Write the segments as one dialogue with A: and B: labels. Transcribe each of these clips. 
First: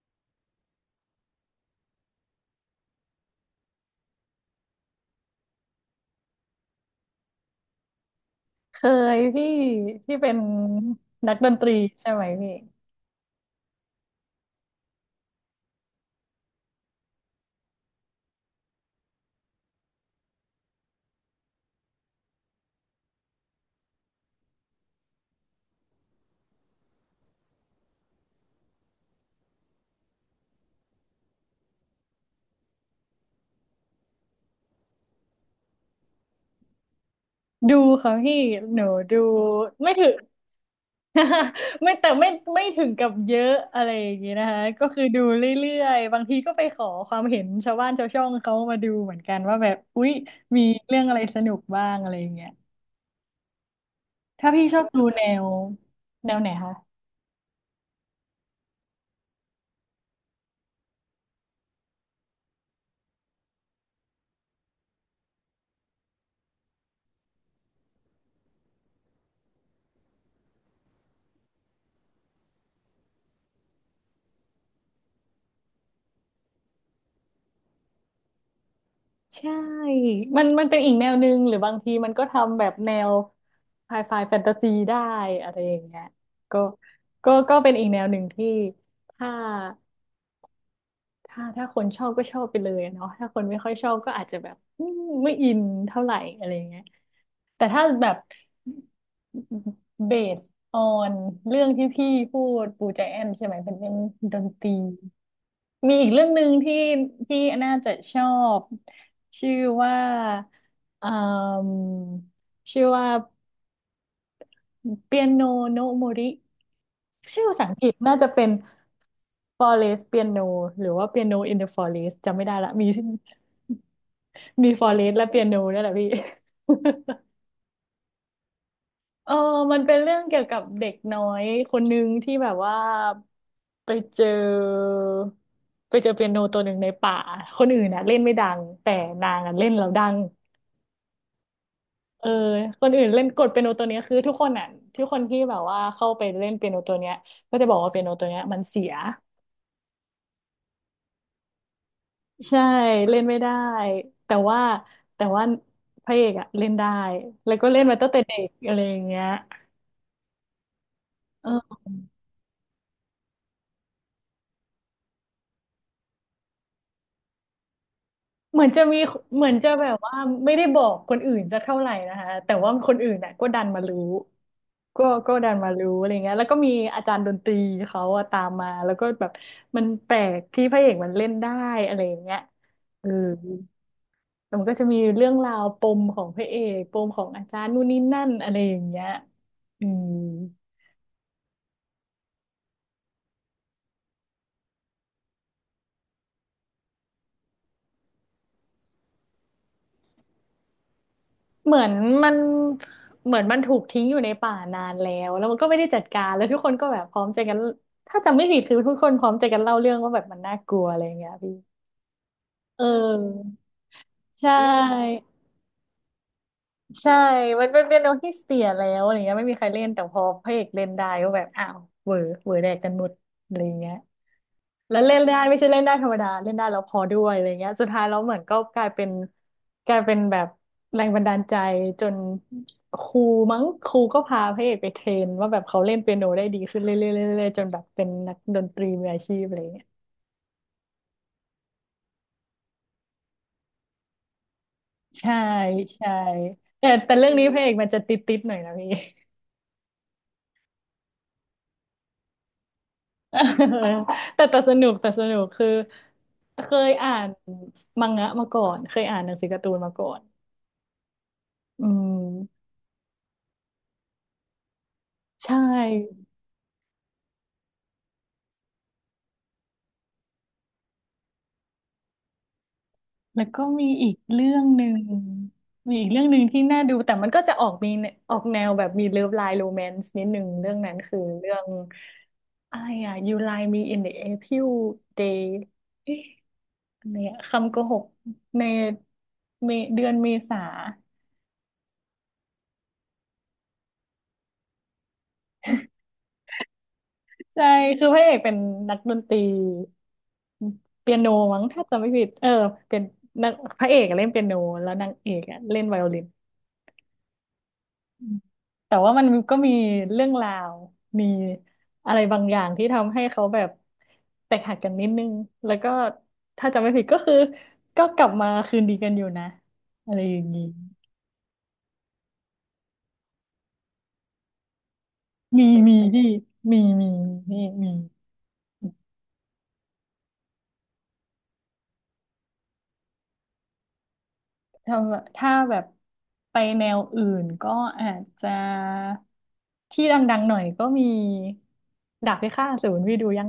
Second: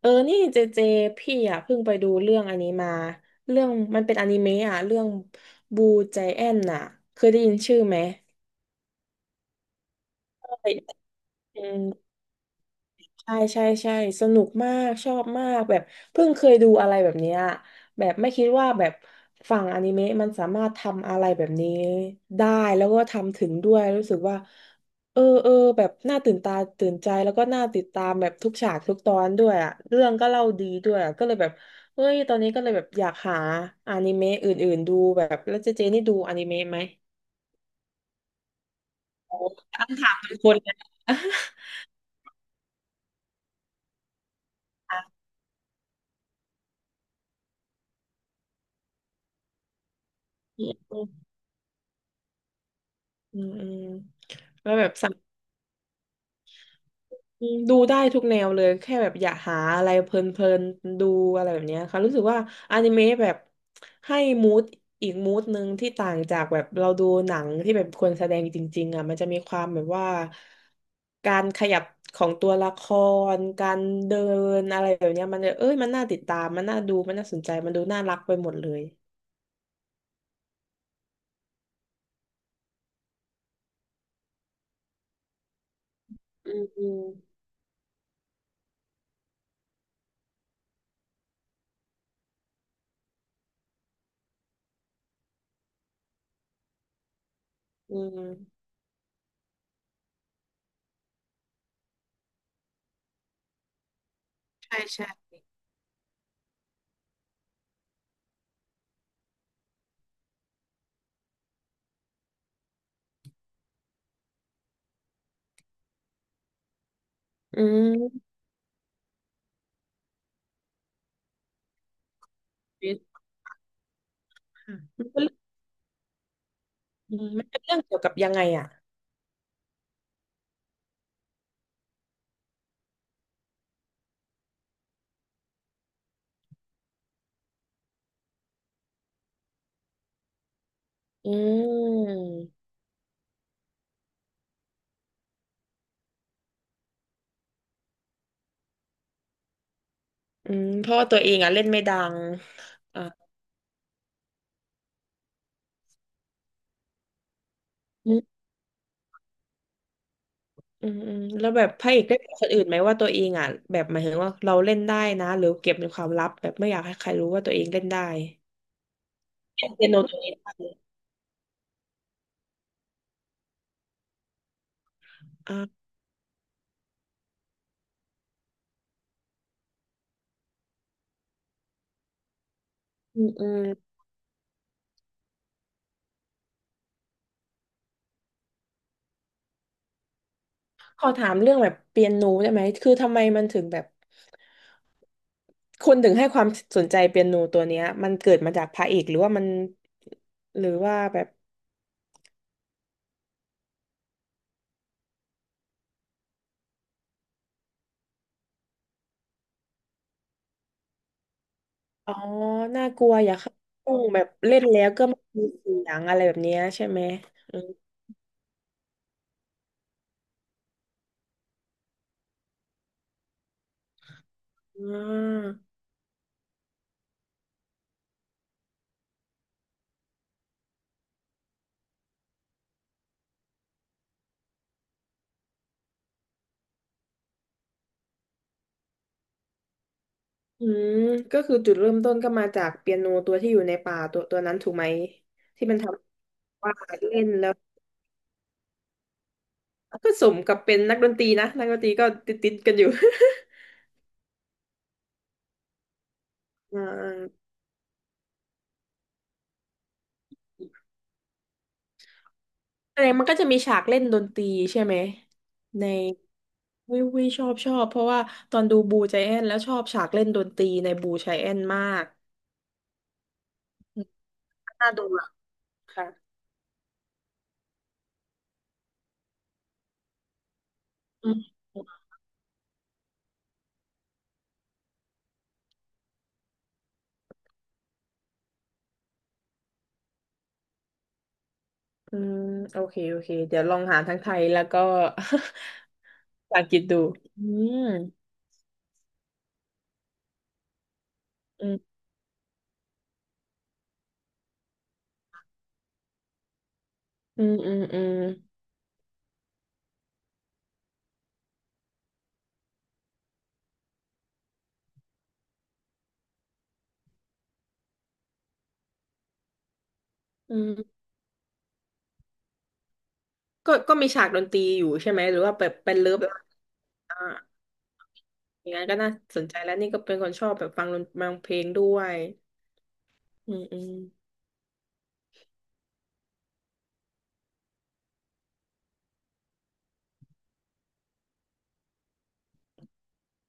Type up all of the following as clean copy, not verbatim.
A: เออนี่เจเจพี่อ่ะเพิ่งไปดูเรื่องอันนี้มาเรื่องมันเป็นอนิเมะอ่ะเรื่องบูใจแอนน่ะ เคยได้ยินชื่อไหม
B: เคยพี่ที่เป็น
A: เค
B: นักดนตรี
A: ย
B: ใช่ไหมพี่
A: ใช่ใช่ใช่สนุกมากชอบมากแบบเพิ่งเคยดูอะไรแบบเนี้ยแบบไม่คิดว่าแบบฝั่งอนิเมะมันสามารถทำอะไรแบบนี้ได้แล้วก็ทำถึงด้วยรู้สึกว่าเออเออแบบน่าตื่นตาตื่นใจแล้วก็น่าติดตามแบบทุกฉากทุกตอนด้วยอะเรื่องก็เล่าดีด้วยอะก็เลยแบบเฮ้ยตอนนี้ก็เลยแบบอยากหาอนิเมะอื่นๆดูแบบแล้วเจเจนี่ดูอนิเมะไหม
B: ดูค่ะพี่หนูดู
A: โอ้ตั้
B: ไม่
A: ง
B: ถึ
A: ถา
B: ง
A: มเป็นคนเลยนะ
B: ไม่แต่ไม่ไม่ถึงกับเยอะอะไรอย่างงี้นะคะก็คือ ดูเรื่อยๆบางทีก็ไปขอความเห็นชาวบ้านชาวช่องเขามาดูเหมือนกันว่าแบบอุ๊ยมี
A: อืมอ
B: เรื่องอะไรสนุกบ้างอะไรอย่างเงี้ย
A: ืมอืม
B: ถ้าพี่
A: แล้ว
B: ชอ
A: แบ
B: บ
A: บ
B: ดูแนวไหนคะ
A: ดูได้ทุกแนวเลยแค่แบบอยากหาอะไรเพลินๆดูอะไรแบบเนี้ยค่ะรู้สึกว่าอนิเมะแบบให้มูดอีกมูดหนึ่งที่ต่างจากแบบเราดูหนังที่แบบคนแสดงจริงๆอ่ะมันจะมีความแบบว่าการขยับของตัวละครการเดินอะไรแบบเนี้ยมันจะเอ้ยมันน่าติดตามมันน่าดูมันน่าสนใจมันดูน่ารักไปหมดเลย
B: ใช่มันเป็นอีกแนวหนึ่งหรือบางทีมันก็ทำแบบแนวไฮไฟแฟนตาซีได้อะไรอย่างเงี้ย
A: อื
B: ก็
A: มอืม
B: ก็เป็นอีกแนวหนึ่งที่ถ้าถ้าคนชอบก็ชอบไปเลยอะเนาะถ้าคนไม่ค่อยชอบก็อาจจะแบบไม่อินเท่าไหร่อะไรอย่างเงี้ยแต่ถ้า
A: อื
B: แบบ
A: ม
B: เบสออนเรื่องที่พี่พูดปูใจแอนใช่ไหมเป็นเรื่องดนตรี
A: ใช่ใช่
B: มีอีกเรื่องหนึ่งที่ที่น่าจะชอบชื่อว่าเอ่มชื่อว่าเปียโนโนม o ริชื่อภา
A: อื
B: ษาอังกฤษน่าจะ
A: ม
B: เป็น Forest Piano หรือว่า Piano in the Forest จำไม่ได้ละมี
A: Yes
B: มี
A: ค่ะมัน
B: Forest
A: เป็
B: และ
A: น
B: Piano นี่นแหละพี่
A: อืมมันเป็นเรื่องเกี่ยวกับยังไงอ่ะ
B: เออมันเป็นเรื่องเกี่ยวกับเด็กน้อยคนหนึ่งที่แบบว่า ไปเจอไปเจอเปียโนตัวหนึ่งในป่าคนอื่นน่ะเล่นไม่ดังแต่นางอ่ะเล่นแล้วดัง
A: อื
B: เออ
A: ม
B: คนอื่นเล่นกดเปียโนตัวเนี้ยคือทุกคนอ่ะทุกคนที่แบบว่าเข้าไปเล่นเปียโนตัวเนี้ยก็จะบอกว่าเปียโนตัวเนี้ยมันเสีย
A: อืมเพราะว่าตัวเองอ่ะเล่นไม่ดัง
B: ใช่
A: อ่า
B: เล่นไม่ได้แต่ว่าแต่ว่าพระเอกอ่ะเล่นได้แล้วก็เล่นมาตั้ง
A: อื
B: แต่เด็
A: ม
B: กอะไรอย่างเงี้ย
A: อืมอืมแล้วแบบ
B: เออ
A: พระเอกได้บอกคนอื่นไหมว่าตัวเองอ่ะแบบหมายถึงว่าเราเล่นได้นะหรือเก็บเป็นความลับแบบไม่อยากให้ใครรู้ว่าตัวเองเล่นได้
B: เหมือนจะมีเหมือนจะ
A: เล่น
B: แบ
A: เปีย
B: บ
A: โน
B: ว่า
A: ตัวนี้
B: ไม่ได้
A: ได้
B: บอกคนอื่นจะเท่าไหร่นะคะแต่ว่าคนอื่นน่ะก็ดันมารู้ก็ดันมา
A: อ่า
B: รู้อะไรเงี้ยแล้วก็มีอาจารย์ดนตรีเขาอะตามมาแล้วก็แบบมันแปลกที่พระเอกมันเล่นได้อะไรอย่างเงี้ยเออ
A: อืมอืม
B: แต่มันก็จะมีเรื่องราวปมของพระเอกปมของอาจารย์นู่นนี่นั่นอะไรอย่างเงี้ยอืม
A: ขอถามเรื่องแบบเปียโนได้ไหมคือทำไมมันถึงแบบคุณถึงให้ความสนใจเปียโนตัวเนี้ยมันเกิดมาจากพระเอกหรือว่ามันหรือว่าแบบ
B: เหมือนมันเหมือนมันถูกทิ้งอยู่ในป่านานแล้วแล้วมันก็ไม่ได้จัดการแล้วทุกคนก็แบบพร้อมใจกันถ้าจำไม่ผิดคือทุกคนพร้อมใจกันเล่าเรื่องว่าแบบมันน่ากลัวอะไรอย่างเงี้ยพี่
A: อ๋อ
B: เ
A: น่ากลัวอย่า
B: ออ
A: เข้าห้องแบบ
B: ใช
A: เล่นแล้วก็ไม่
B: ่
A: มีเสียงอะไรแบบเนี้ยใช่ไหม
B: ใช่
A: อื
B: มัน
A: ม
B: เป็นเปียโนที่เสียแล้วอะไรเงี้ยไม่มีใครเล่นแต่พอพระเอกเล่นได้ก็แบบอ้าวเหวอเหวอแดกกันหมดอะไรเงี้ย แล้ว
A: อ่
B: เล่นได้
A: า
B: ไม่ใช่เล่นได้ธรรมดาเล่นได้แล้วพอด้วยอะไรเงี้ยสุดท้ายแล้วเหมือนก็กลายเป็นกลายเป็นแบบแรงบันดาลใจจนครูมั้งครูก็พาพระเอกไปเทรนว่าแบบเขาเล่นเปียโนได้ดีขึ้นเรื่อยๆเรื่อยๆจนแบบเป็นนักดนตรีมืออาชีพอะไรเงี้ย
A: อืมก็คือจุดเริ่มต้นก็มาจากเปียโนตัวที่อยู่ในป่าตัวตัวนั้นถูกไหม
B: ใช่
A: ที่มันท
B: ใช่
A: ำว่า
B: แต่
A: เล่น
B: เรื่องนี้
A: แล้ว
B: พระเอกมันจะติดๆหน่อยนะพี่
A: ก็สมกับเป็นนักดนตรีนะนักดนตรีก็ติดติดกันอยู่
B: เออแต่สนุกคือเค
A: อ่า
B: ยอ่านมังงะมาก่อนเคยอ่านหนังสือการ์ตูนมาก่อนอืม
A: แสดงมันก็จะมีฉากเล่นดนตรีใช่ไหม
B: ใช
A: ใน
B: ่
A: วิววิชอบชอบเพราะว่าตอนดูบูใจแอนแล้วชอบฉากเล่นดนตรีในบูใจแอนมาก
B: แล้วก็มีอีกเรื่องหนึ่
A: น่า
B: ง
A: ดูอ่ะ
B: มี
A: ค่ะ
B: อีกเรื่องหนึ่งที่น่าดูแต่มันก็จะออกออกแนวแบบมีเลิฟไลน์โรแมนซ์นิดหนึ่งเรื่องนั้นคือ
A: อื
B: เรื่อ
A: ม
B: งอะไรอ่ะ You Lie Me in the April Day เอ๊ะอะไรอะคำโกหกในเมเดือนเมษา
A: อืมโอเค โอเค เดี๋ยวลองหาทั้งไทยแล้วก็ ภาษาอังกฤษดูอื
B: ใช่
A: ม
B: คือพระเอกเป็นนักดนตรีเปียโนมั้ง
A: อื
B: ถ้า
A: ม
B: จำไม่ผิดเออเป็นนักพระเอกอะเล่นเปียโนแล้วนางเอกอะเล่นไวโอลิน
A: อืมอืมอืม
B: แต่ว่ามันก็มีเรื่องราวมีอะไรบางอย่างที่ทำให้เขาแบบแตกหักกันนิดนึงแล้วก็ถ้าจำไม่ผิดก็คือก็กลับมาคืนดีกันอยู่นะอะไรอย่าง
A: อื
B: นี้
A: มก็ก็มีฉากดนตรีอยู่ใช่ไหม หรือว่า
B: มี
A: แบบเป็
B: มี
A: นเลิฟ
B: พี่มีมี
A: อ่า
B: มี
A: อย่างนั้นก็น่าสนใจแล้วนี่ก็เป็นคนชอบแบบฟังดนฟังเพลงด้วยอืมอืม
B: ถ้าถ้าแบบไปแนวอื่นก็อาจจะที่ดังๆหน่อยก็มีดาบพิฆาตอสูรพี่ดูยัง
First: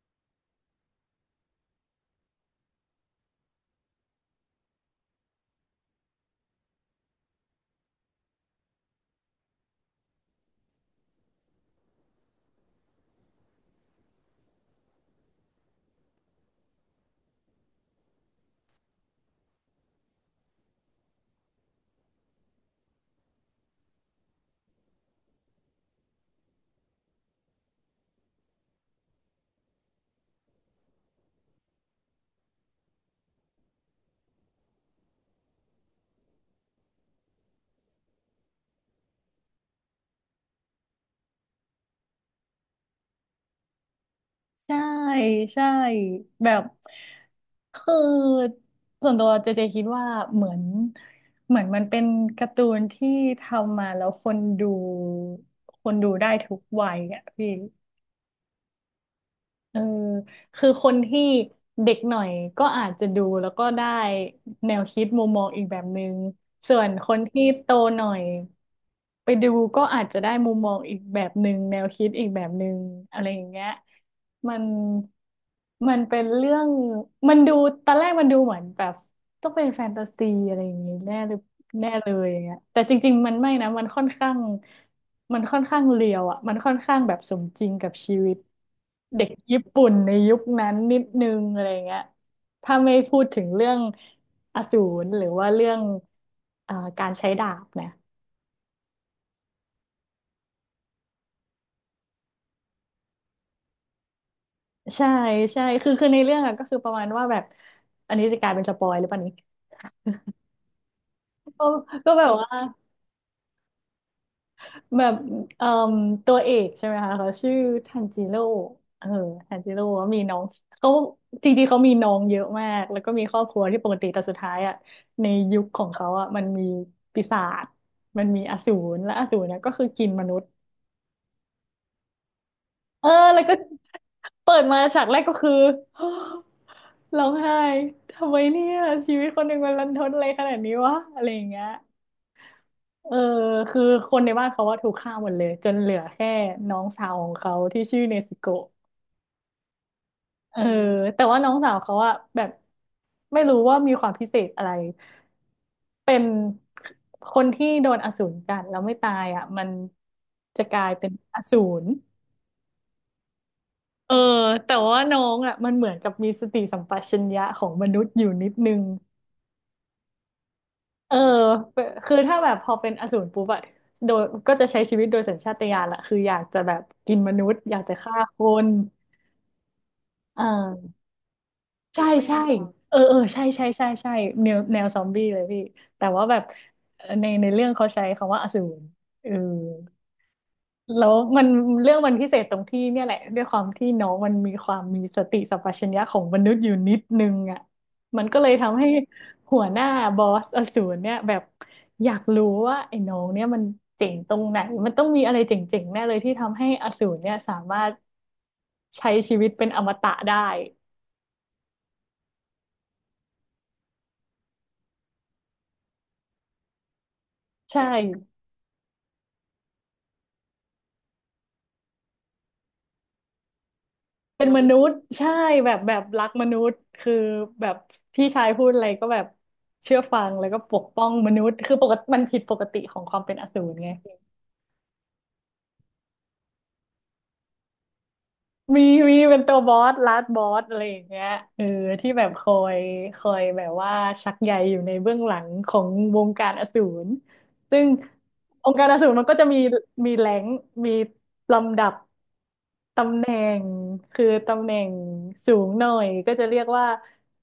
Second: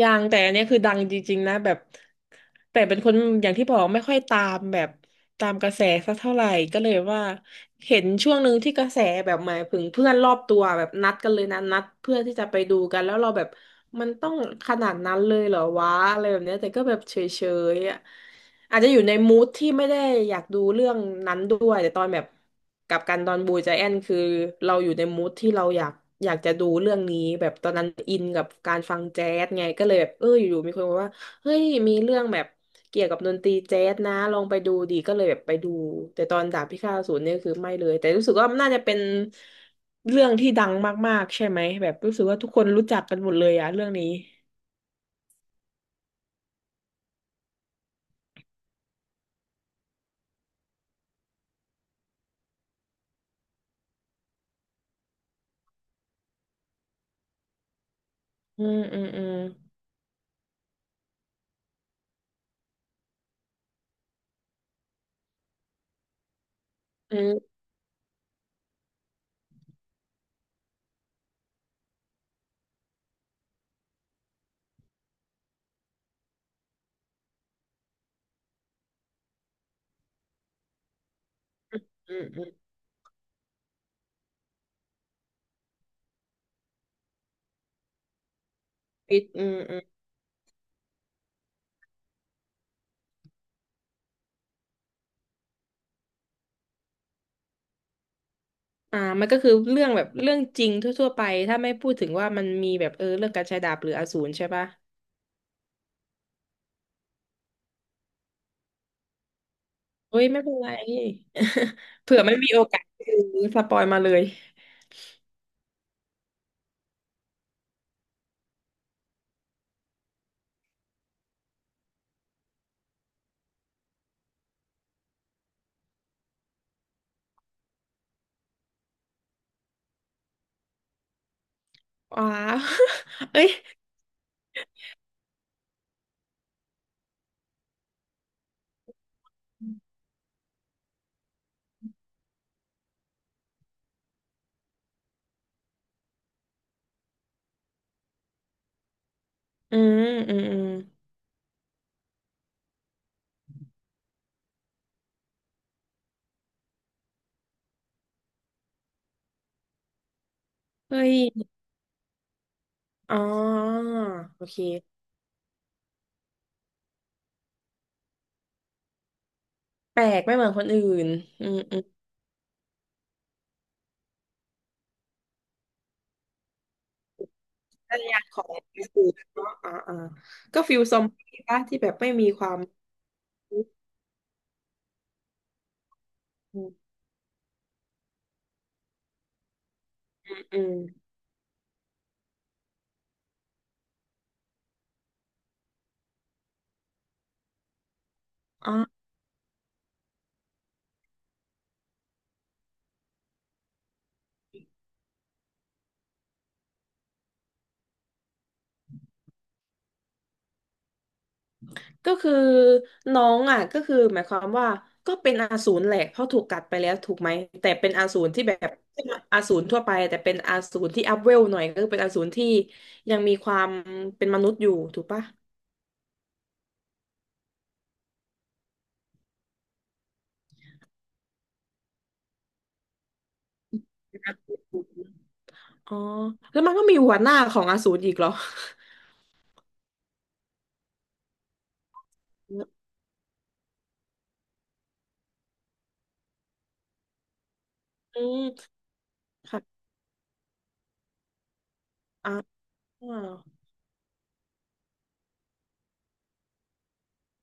A: ยังแต่อันเนี้ยคือดังจริงๆนะแบบแต่เป็นคนอย่างที่บอกไม่ค่อยตามแบบตามกระแสสักเท่าไหร่ก็เลยว่าเห็นช่วงหนึ่งที่กระแสแบบหมายถึงเพื่อนรอบตัวแบบนัดกันเลยนะนัดเพื่อที่จะไปดูกันแล้วเราแบบมันต้องขนาดนั้นเลยเหรอวะอะไรแบบเนี้ยแต่ก็แบบเฉยๆอ่ะ อาจจะอยู่ในมูดที่ไม่ได้อยากดูเรื่องนั้นด้วยแต่ตอนแบบกลับกันตอนบูจาแอนคือเราอยู่ในมูดที่เราอยากอยากจะดูเรื่องนี้แบบตอนนั้นอินกับการฟังแจ๊สไงก็เลยแบบเอออยู่ๆมีคนบอกว่าเฮ้ยมีเรื่องแบบเกี่ยวกับดนตรีแจ๊สนะลองไปดูดีก็เลยแบบไปดูแต่ตอนดาบพิฆาตอสูรเนี่ยคือไม่เลยแต่รู้สึกว่ามันน่าจะเป็นเรื่องที่ดังมากๆใช่ไหมแบบรู้สึกว่าทุกคนรู้จักกันหมดเลยอะเรื่องนี้
B: ใช่ใช่แบบคือส่วนตัวเจเจคิดว่าเหมือนเหมือนมันเป็นการ์ตูนที่ทำมาแล้วคนดูคนดูได้ทุกวัยอ่ะพี่
A: อืมอืมอืม
B: เออคือคนที่เด็กหน่อยก็อาจจะดูแล้วก็ได้แนวคิดมุมมองอีกแบบนึงส่วนค
A: อื
B: น
A: ม
B: ที่โตหน่อยไปดูก็อาจจะได้มุมมองอีกแบบนึงแนวคิดอีกแบบนึงอะไรอย่างเงี้ยมันมันเป็นเรื่องมันดูตอนแรกมันดูเหมือนแบบต้องเป็นแฟนตาซีอะไรอย่างงี้แน่เลยแน่เล
A: อื
B: ย
A: ม
B: อย่า
A: อื
B: ง
A: ม
B: เงี้ยแต่จริงๆมันไม่นะมันค่อนข้างเรียวอ่ะมันค่อนข้างแบบสมจริงกับชีวิต
A: อื
B: เด็ก
A: ม
B: ญี่
A: อืม
B: ปุ่นในยุคนั้นนิดนึงอะไรเงี้ยถ้าไม่พูดถึงเรื่องอสูรหรือว่าเรื่องการใช้ดาบนะ
A: อ่ามันก็คือเรื่องแบบเรื่องจริงทั่วๆไปถ้าไม่พูดถึงว่ามันมีแบบเออเรื่องการใช้ดาบหรืออสูรใช่ปะ
B: ใช่ใช่คือในเรื่องอะก็คือประมาณว่าแบบ อันนี้จะกลายเป็นสปอยหรือเปล่านี้
A: เฮ้ยไม่เป็นไร
B: ก็ ก็
A: เผื่อ
B: แบบ
A: ไม่
B: ว่า
A: มีโอกาสคือสปอยมาเลย
B: แบบเอ่มตัวเอกใช่ไหมคะเขาชื่อทันจิโร่เออทันจิโร่มีน้องเขาจริงๆ เขามีน้องเยอะมากแล้วก็มีครอบครัวที่ปกติแต่สุดท้ายอ่ะในยุคของเขาอ่ะมันมีปีศาจมันมีอสูรและอสูรเนี่ยก็คือกินมนุษย์
A: ว้าว
B: เออ แล้
A: เอ้
B: ว
A: ย
B: ก็เปิดมาฉากแรกก็คือ ร้องไห้ทำไมเนี่ยชีวิตคนหนึ่งมันรันทดอะไรขนาดนี้วะอะไรอย่างเงี้ย เออคือคนในบ้านเขาว่าถูกฆ่าหมดเลยจนเหลือแค่น้องสาวของเขาที่ชื่อเนซึโกะ
A: อืมอืมอื
B: เออ
A: ม
B: แต่ว่าน้องสาวเขาอะแบบไม่รู้ว่ามีความพิเศษอะไรเป็นคนที่โดนอสูรกัดแล้วไม่ตายอะมันจะกลาย
A: เฮ้
B: เป็น
A: ย
B: อสูร
A: อ๋อ
B: เออ
A: โอเค
B: แต่ว่าน้องอะมันเหมือนกับมีสติสัมปชัญญะของมนุษย์อยู่นิดนึง
A: แปลกไม่เหมือนคนอื่น
B: เออ
A: อืมอื
B: เป็
A: ม
B: นคือถ้าแบบพอเป็นอสูรปุ๊บอะโดยก็จะใช้ชีวิตโดยสัญชาตญาณละคืออยากจะแบบกินมนุษย์อยาก
A: ภ
B: จะ
A: รร
B: ฆ่า
A: ยาข
B: ค
A: อง
B: น
A: อสูรเนาะอ่าอ่า
B: อ่
A: ก็ฟิลซอม
B: า
A: บี้ปะที่แบบ
B: ใช่
A: ไม่มี
B: ใช่
A: ความ
B: เออเออใช่
A: อื
B: ใช่ใช่ใช่แนวแนวซอมบี้เลยพี่แต่ว่าแบบ
A: ม
B: ในเรื่องเขาใช้คำว่าอสูรเออ
A: อืมอม
B: แล้วมันเรื่องมันพิเศษตรงที่เนี่ยแหละด้วยความที่น้องมันมีความมีสติสัมปชัญญะของมนุษย์อยู่นิดนึงอ่ะมันก็เลย
A: อ๋อ
B: ทำให้หัวหน้าบอสอสูรเนี่ยแบบอยากรู้ว่าไอ้น้องเนี่ยมันเจ๋งตรงไหนมันต้องมีอะไรเจ๋งๆแน่เลยที่ทำให้อสูรเนี่ยสามารถใช้ชีวิตเป็นอมตะได้
A: ก็คือน้องอ่ะก็คือหมายความว่าก็เป็นอสูรแหละเพราะถูกกัดไปแล้วถูกไหมแต่
B: ใช่
A: เป็นอสูรที่แบบอสูรทั่วไปแต่เป็นอสูรที่อัพเวลหน่อยก็คือเป็นอสูรที่ยังมีความเป็นม
B: เป็น
A: นุษ
B: ม
A: ย์อยู่
B: นุษย์
A: ถูกปะ
B: ใช่แบบแบบรักมนุษย์คือแบบพี่ชายพูดอะไรก็แบบเชื่อฟังแล้วก็ปกป้องมนุษย์คือปกติมันผิดปกติของความเป็นอสูรไง
A: ครับอ๋อแล้วมันก็มีหัวหน้าของอสูรอีกเหรอ
B: มีมีเป็นตัวบอสลาดบอสอะไรอย่างเงี้ยเออที่แบบคอยแบบว่าชักใยอยู่ในเบื้องหลังของวงการอสูรซึ่ง
A: อื
B: อ
A: ม
B: งค์การอสูรมันก็จะมี
A: ค่ะ
B: มีแรงค์มีลำดับ
A: อ่าอื
B: ตำแหน่งคือตำแหน่งสูงหน่อยก็จะเรียกว่า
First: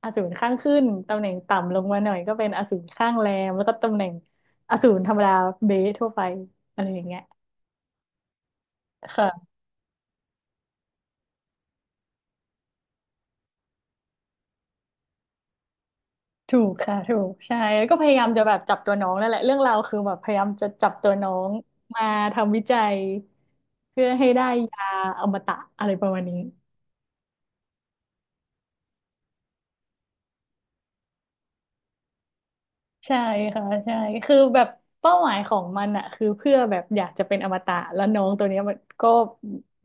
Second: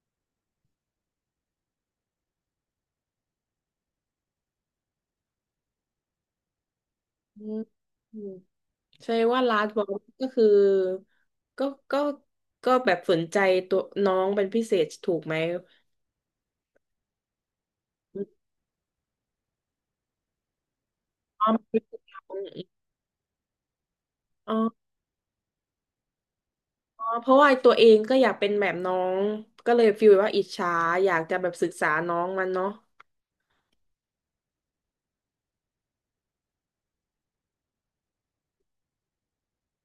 B: อสูรข้างขึ้นตำแหน่งต่ำลงมาหน่อยก็เป็นอสูรข้างแรมแล้วก็ตำแหน่งอสูรธรรมดาเบสทั่วไปอะไรอย่างเงี้ย
A: มอืมใช่ว่า
B: ค่ะ
A: ลาสบอลก็คือก็ก็ก็แบบสนใจตัวน้องเป็นพิเศษถูกไหม
B: ถูกค่ะถูกใช่แล้วก็พยายามจะแบบจับตัวน้องนั่นแหละเรื่องราวคือแบบพยายามจะจับตัวน้อ
A: อ๋อ
B: ง
A: มันเป็นฟิล
B: มา
A: นั้
B: ทำวิ
A: น
B: จัยเพื่อให้ได้
A: อ๋อ
B: ยาอมตะอะไรประมาณนี้
A: เพราะว่าตัวเองก็อยากเป็นแบบน้องก็เลยฟีลว่าอิจฉาอยากจะแบบศึกษาน้องมันเนาะ
B: ใช่ค่ะใช่คือแบบเป้าหมายของมันอะคือเพื่อแบบอยากจะเป็นอมตะแล้วน้องตัวเนี้ยมันก็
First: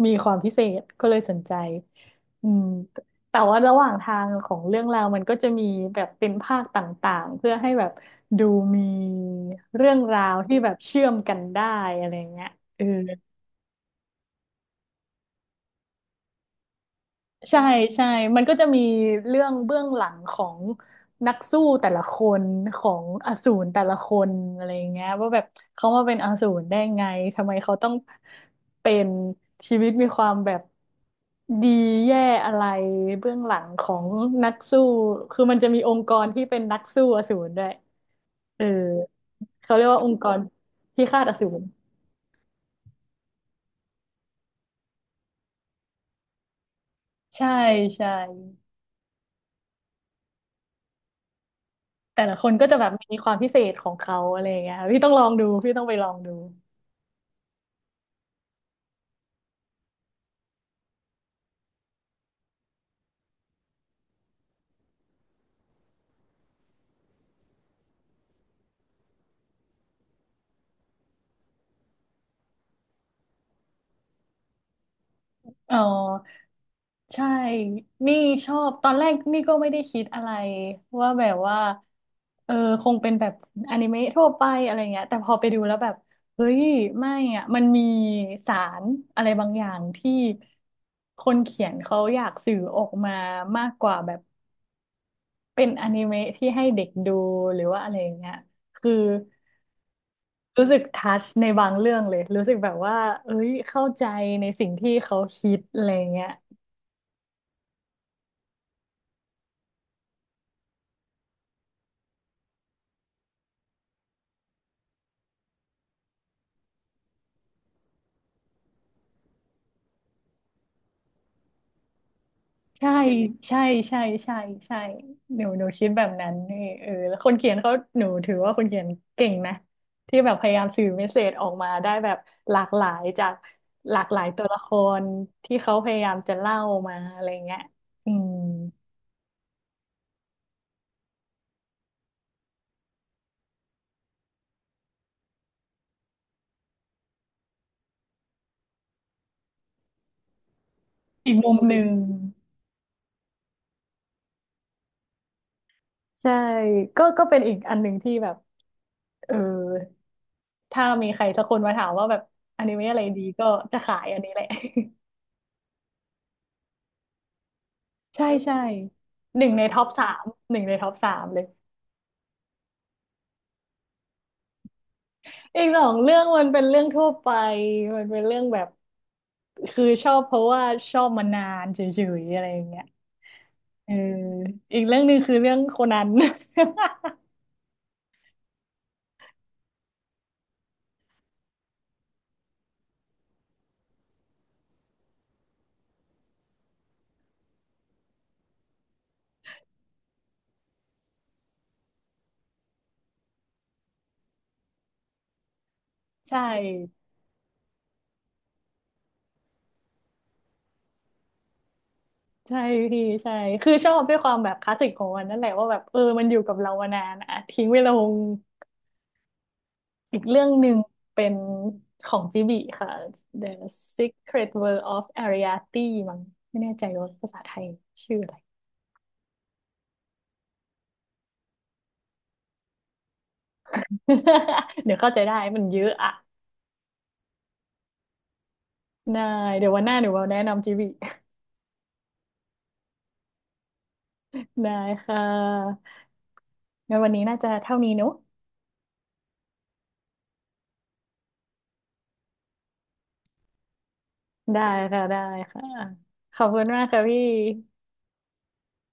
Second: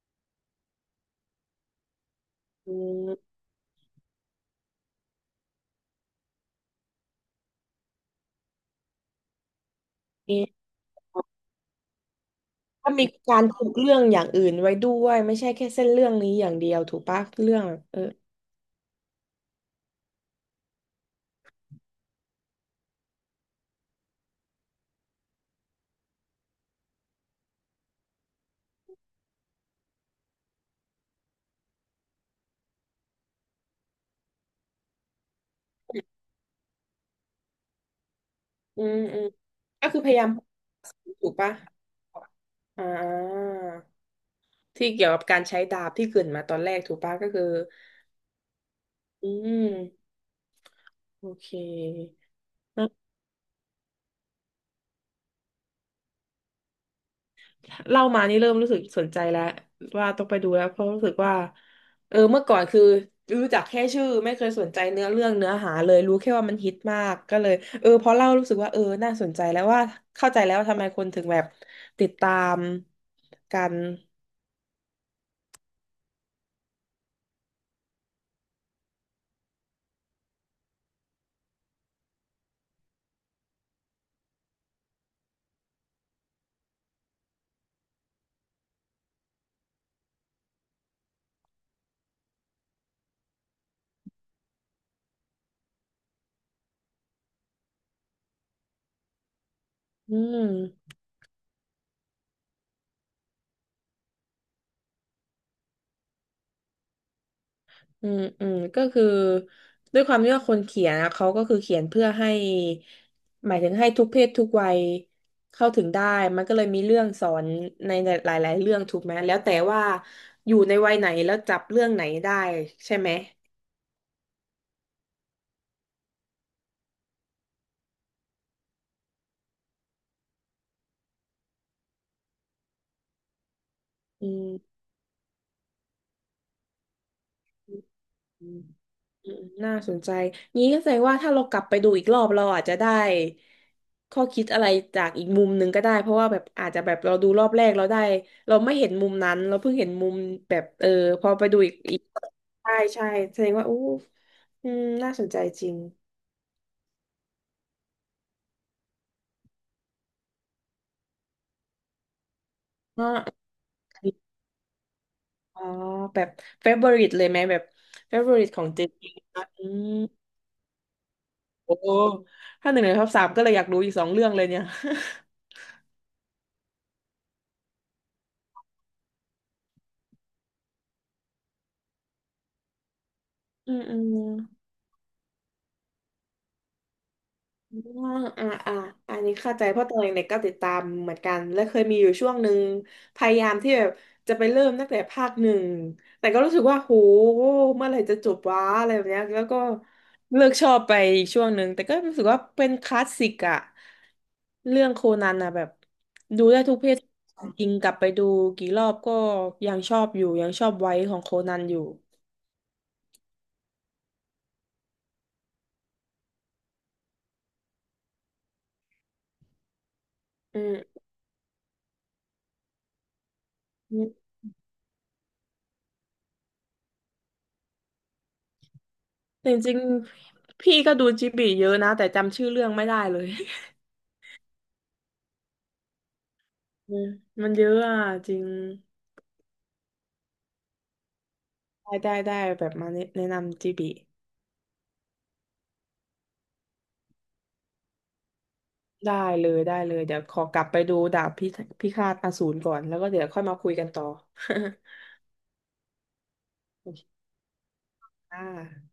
B: มีความพิเศษก็เลยสนใจอืม
A: อืม
B: แต่ว่าระหว่างทางของเรื่องราวมันก็จะมีแบบเป็นภาคต่างๆเพื่อให้แบบดูมีเรื่องราว
A: เอะ
B: ที่แบบเชื่อมกันได้อะไรเงี้ยเออ
A: ถ้ามีการผูกเรื่องอย่างอื่นไว้ด้วยไม่ใช่แค่เส้นเรื่องนี้อย่างเดียวถูกปะเรื่อ
B: ใช่
A: งแบบ
B: ใช่มันก็จะมีเรื่องเบื้องหลังของนักสู้แต่ละคนของอสูรแต่ละคนอะไรอย่างเงี้ยว่าแบบเขามาเป็นอสูรได้ไงทำไมเขาต้องเป็นชีวิตมีความแบบดีแย่อะไรเบื้องหลังของนักสู้คือมันจะมีองค์กรที่เป็นนักสู้อสูรด้วยเออ
A: อืมอืม
B: เขาเรีย
A: ก็
B: ก
A: คื
B: ว่า
A: อ
B: อ
A: พ
B: ง
A: ยา
B: ค์ก
A: ยาม
B: รพิฆาต
A: ถู
B: อ
A: ก
B: สู
A: ปะ
B: ร
A: อ่าที่เกี่ยวกับการใช้ดาบที่เกริดมาตอนแรกถูกปะก็คือ
B: ใช่ใช่
A: อืมโอเค
B: แต่ละคนก็จะแบบมีความพิเศษของเขาอะไรอย่างเงี้ยค่ะพี่ต้องลองดูพี่ต้องไปลองดู
A: เล่ามานี่เริ่มรู้สึกสนใจแล้วว่าต้องไปดูแล้วเพราะรู้สึกว่าเมื่อก่อนคือรู้จักแค่ชื่อไม่เคยสนใจเนื้อเรื่องเนื้อหาเลยรู้แค่ว่ามันฮิตมากก็เลยพอเล่ารู้สึกว่าน่าสนใจแล้วว่าเข้าใจแล้วว่าทำไมคนถึงแบบติดตามกัน
B: เออใช่นี่ชอบตอนแรกนี่ก็ไม่ได้คิดอะไรว่าแบบว่าเออคงเป็นแบบอนิเมะทั่วไปอะไรเงี้ยแต่พอไปดูแล้วแบบเฮ้ยไม่อ่ะมันมีสารอะไรบางอย่างที่คนเขียนเขาอยากสื่อออกมามากกว่าแบบเป็นอนิเมะที่ให้เด็กดูหรือว่าอะไรอย่างเงี้ยคือ
A: อื
B: รู้สึก
A: ม
B: ทัชในบางเรื่องเลย รู้สึกแบบว่าเอ้ยเข้าใจในสิ่งที่เขาคิดอะไรเงี้ย
A: อืมอืมก็คือด้วยความที่ว่าคนเขียนนะเขาก็คือเขียนเพื่อให้หมายถึงให้ทุกเพศทุกวัยเข้าถึงได้มันก็เลยมีเรื่องสอนในหลายๆเรื่องถูกไหมแล้วแต่ว่าอยู่ในวัยไหนแล้วจับเรื่องไหนได้
B: ใช่
A: ใช่ไหม
B: ใช่ใช่ใช่ใช่หนูคิดแบบนั้นนี่เออแล้วคนเขียนเขาหนูถือว่าคนเขียนเก่งนะที่แบบพยายามสื่อเมสเสจออกมาได้แบบหลากหลายจากหลากหลา
A: อื
B: ยตัวละครที่เขาพยายามจะเล่ามาอะไรเงี้ยอื
A: ม
B: ม
A: อืมน่าสนใจงี้ก็แสดงว่าถ้าเรากลับไปดูอีกรอบเราอาจจะได้ข้อคิดอะไรจากอีกมุมหนึ่งก็ได้เพราะว่าแบบอาจจะแบบเราดูรอบแรกเราได้เราไม่เห็นมุมนั้นเราเพิ่งเห็นมุมแบบพอ
B: อีก
A: ไป
B: มุม
A: ดูอี
B: ห
A: ก
B: นึ่ง
A: อีกใช่ใช่แสดงว่าอู้อืมน่าสนใจจริง
B: ใช่ ก็เป็นอีกอันหนึ่งที่แบบเออ ถ้ามีใครสักคนมาถามว่าแบบอนิเมะอะไร
A: เนา
B: ดีก็จะขายอันนี้แหละ
A: อ๋อแบบเฟเวอริตเลยไหมแบบเฟ
B: ใช่
A: เวอริต
B: ใช่
A: ของเจน
B: ห
A: นะ
B: นึ่งใน
A: อื
B: ท็อป
A: ม
B: สามหนึ่งในท็อปสามเลย
A: โอ้ถ้าหนึ่งในท็อปสามก็เลยอยากรู้อีกสองเรื่องเลยเนี่ย
B: อีกสองเรื่องมันเป็นเรื่องทั่วไปมันเป็นเรื่องแบบคือชอบเพราะว่าชอบมานานเฉยๆอะไรอย่างเงี้ย
A: อืม
B: เออ
A: อืม
B: อีกเรื่องหนึ่งคือเรื่องโคนัน
A: อ่าอ่าอ่าอันนี้เข้าใจเพราะตอนเด็กๆก็ติดตามเหมือนกันและเคยมีอยู่ช่วงหนึ่งพยายามที่แบบจะไปเริ่มตั้งแต่ภาคหนึ่งแต่ก็รู้สึกว่าโหเมื่อไหร่จะจบวะอะไรแบบเนี้ยแล้วก็เลิกชอบไปอีกช่วงหนึ่งแต่ก็รู้สึกว่าเป็นคลาสสิกอะเรื่องโคนันอะแบบ
B: ใช่
A: ดูได้ทุกเพศจริงกลับไปดูกี่รอบก็ยังชอบอยู่ยังชอบไว้ของโคนันอยู่
B: ใช่พี่ใช่คือชอบด้วยความแบบคลาสสิกของมันนั่นแหละว่าแบบเออมันอยู่กับเรามานานอะทิ้งเวลา อีกเรื่อง
A: อื
B: หนึ่ง
A: ม
B: เป็นของจิบิค่ะ The
A: อืม
B: Secret World of Ariadne มั้งไม่แน่ใจว่าภาษาไทยชื่ออะไร
A: จริงๆพี่ก็ดูจิบลิเยอะนะแต่จำชื่อเรื่องไม่ได้เลย
B: เดี๋ยวเข้าใจได้มันเยอะอะ
A: อืมมันเยอะอ่ะจริง
B: ได้เดี๋ยววันหน้าหนูเอาแนะนำจิบิ
A: ได้ได้ได้แบบมาแนะนำจีบี
B: ได้ค่ะงั้นวันนี้น่าจะเท่านี้เนอะ
A: ได้เลยได้เลยเดี๋ยวขอกลับไปดูดาบพิฆาตอสูรก่อนแล้วก็เดี๋ยวค่อยมาคุยกันต่อ
B: ได้ค่ะ ได้ค่ะขอบคุณมาก
A: โอ
B: ค่ะพี่
A: เคค่ะ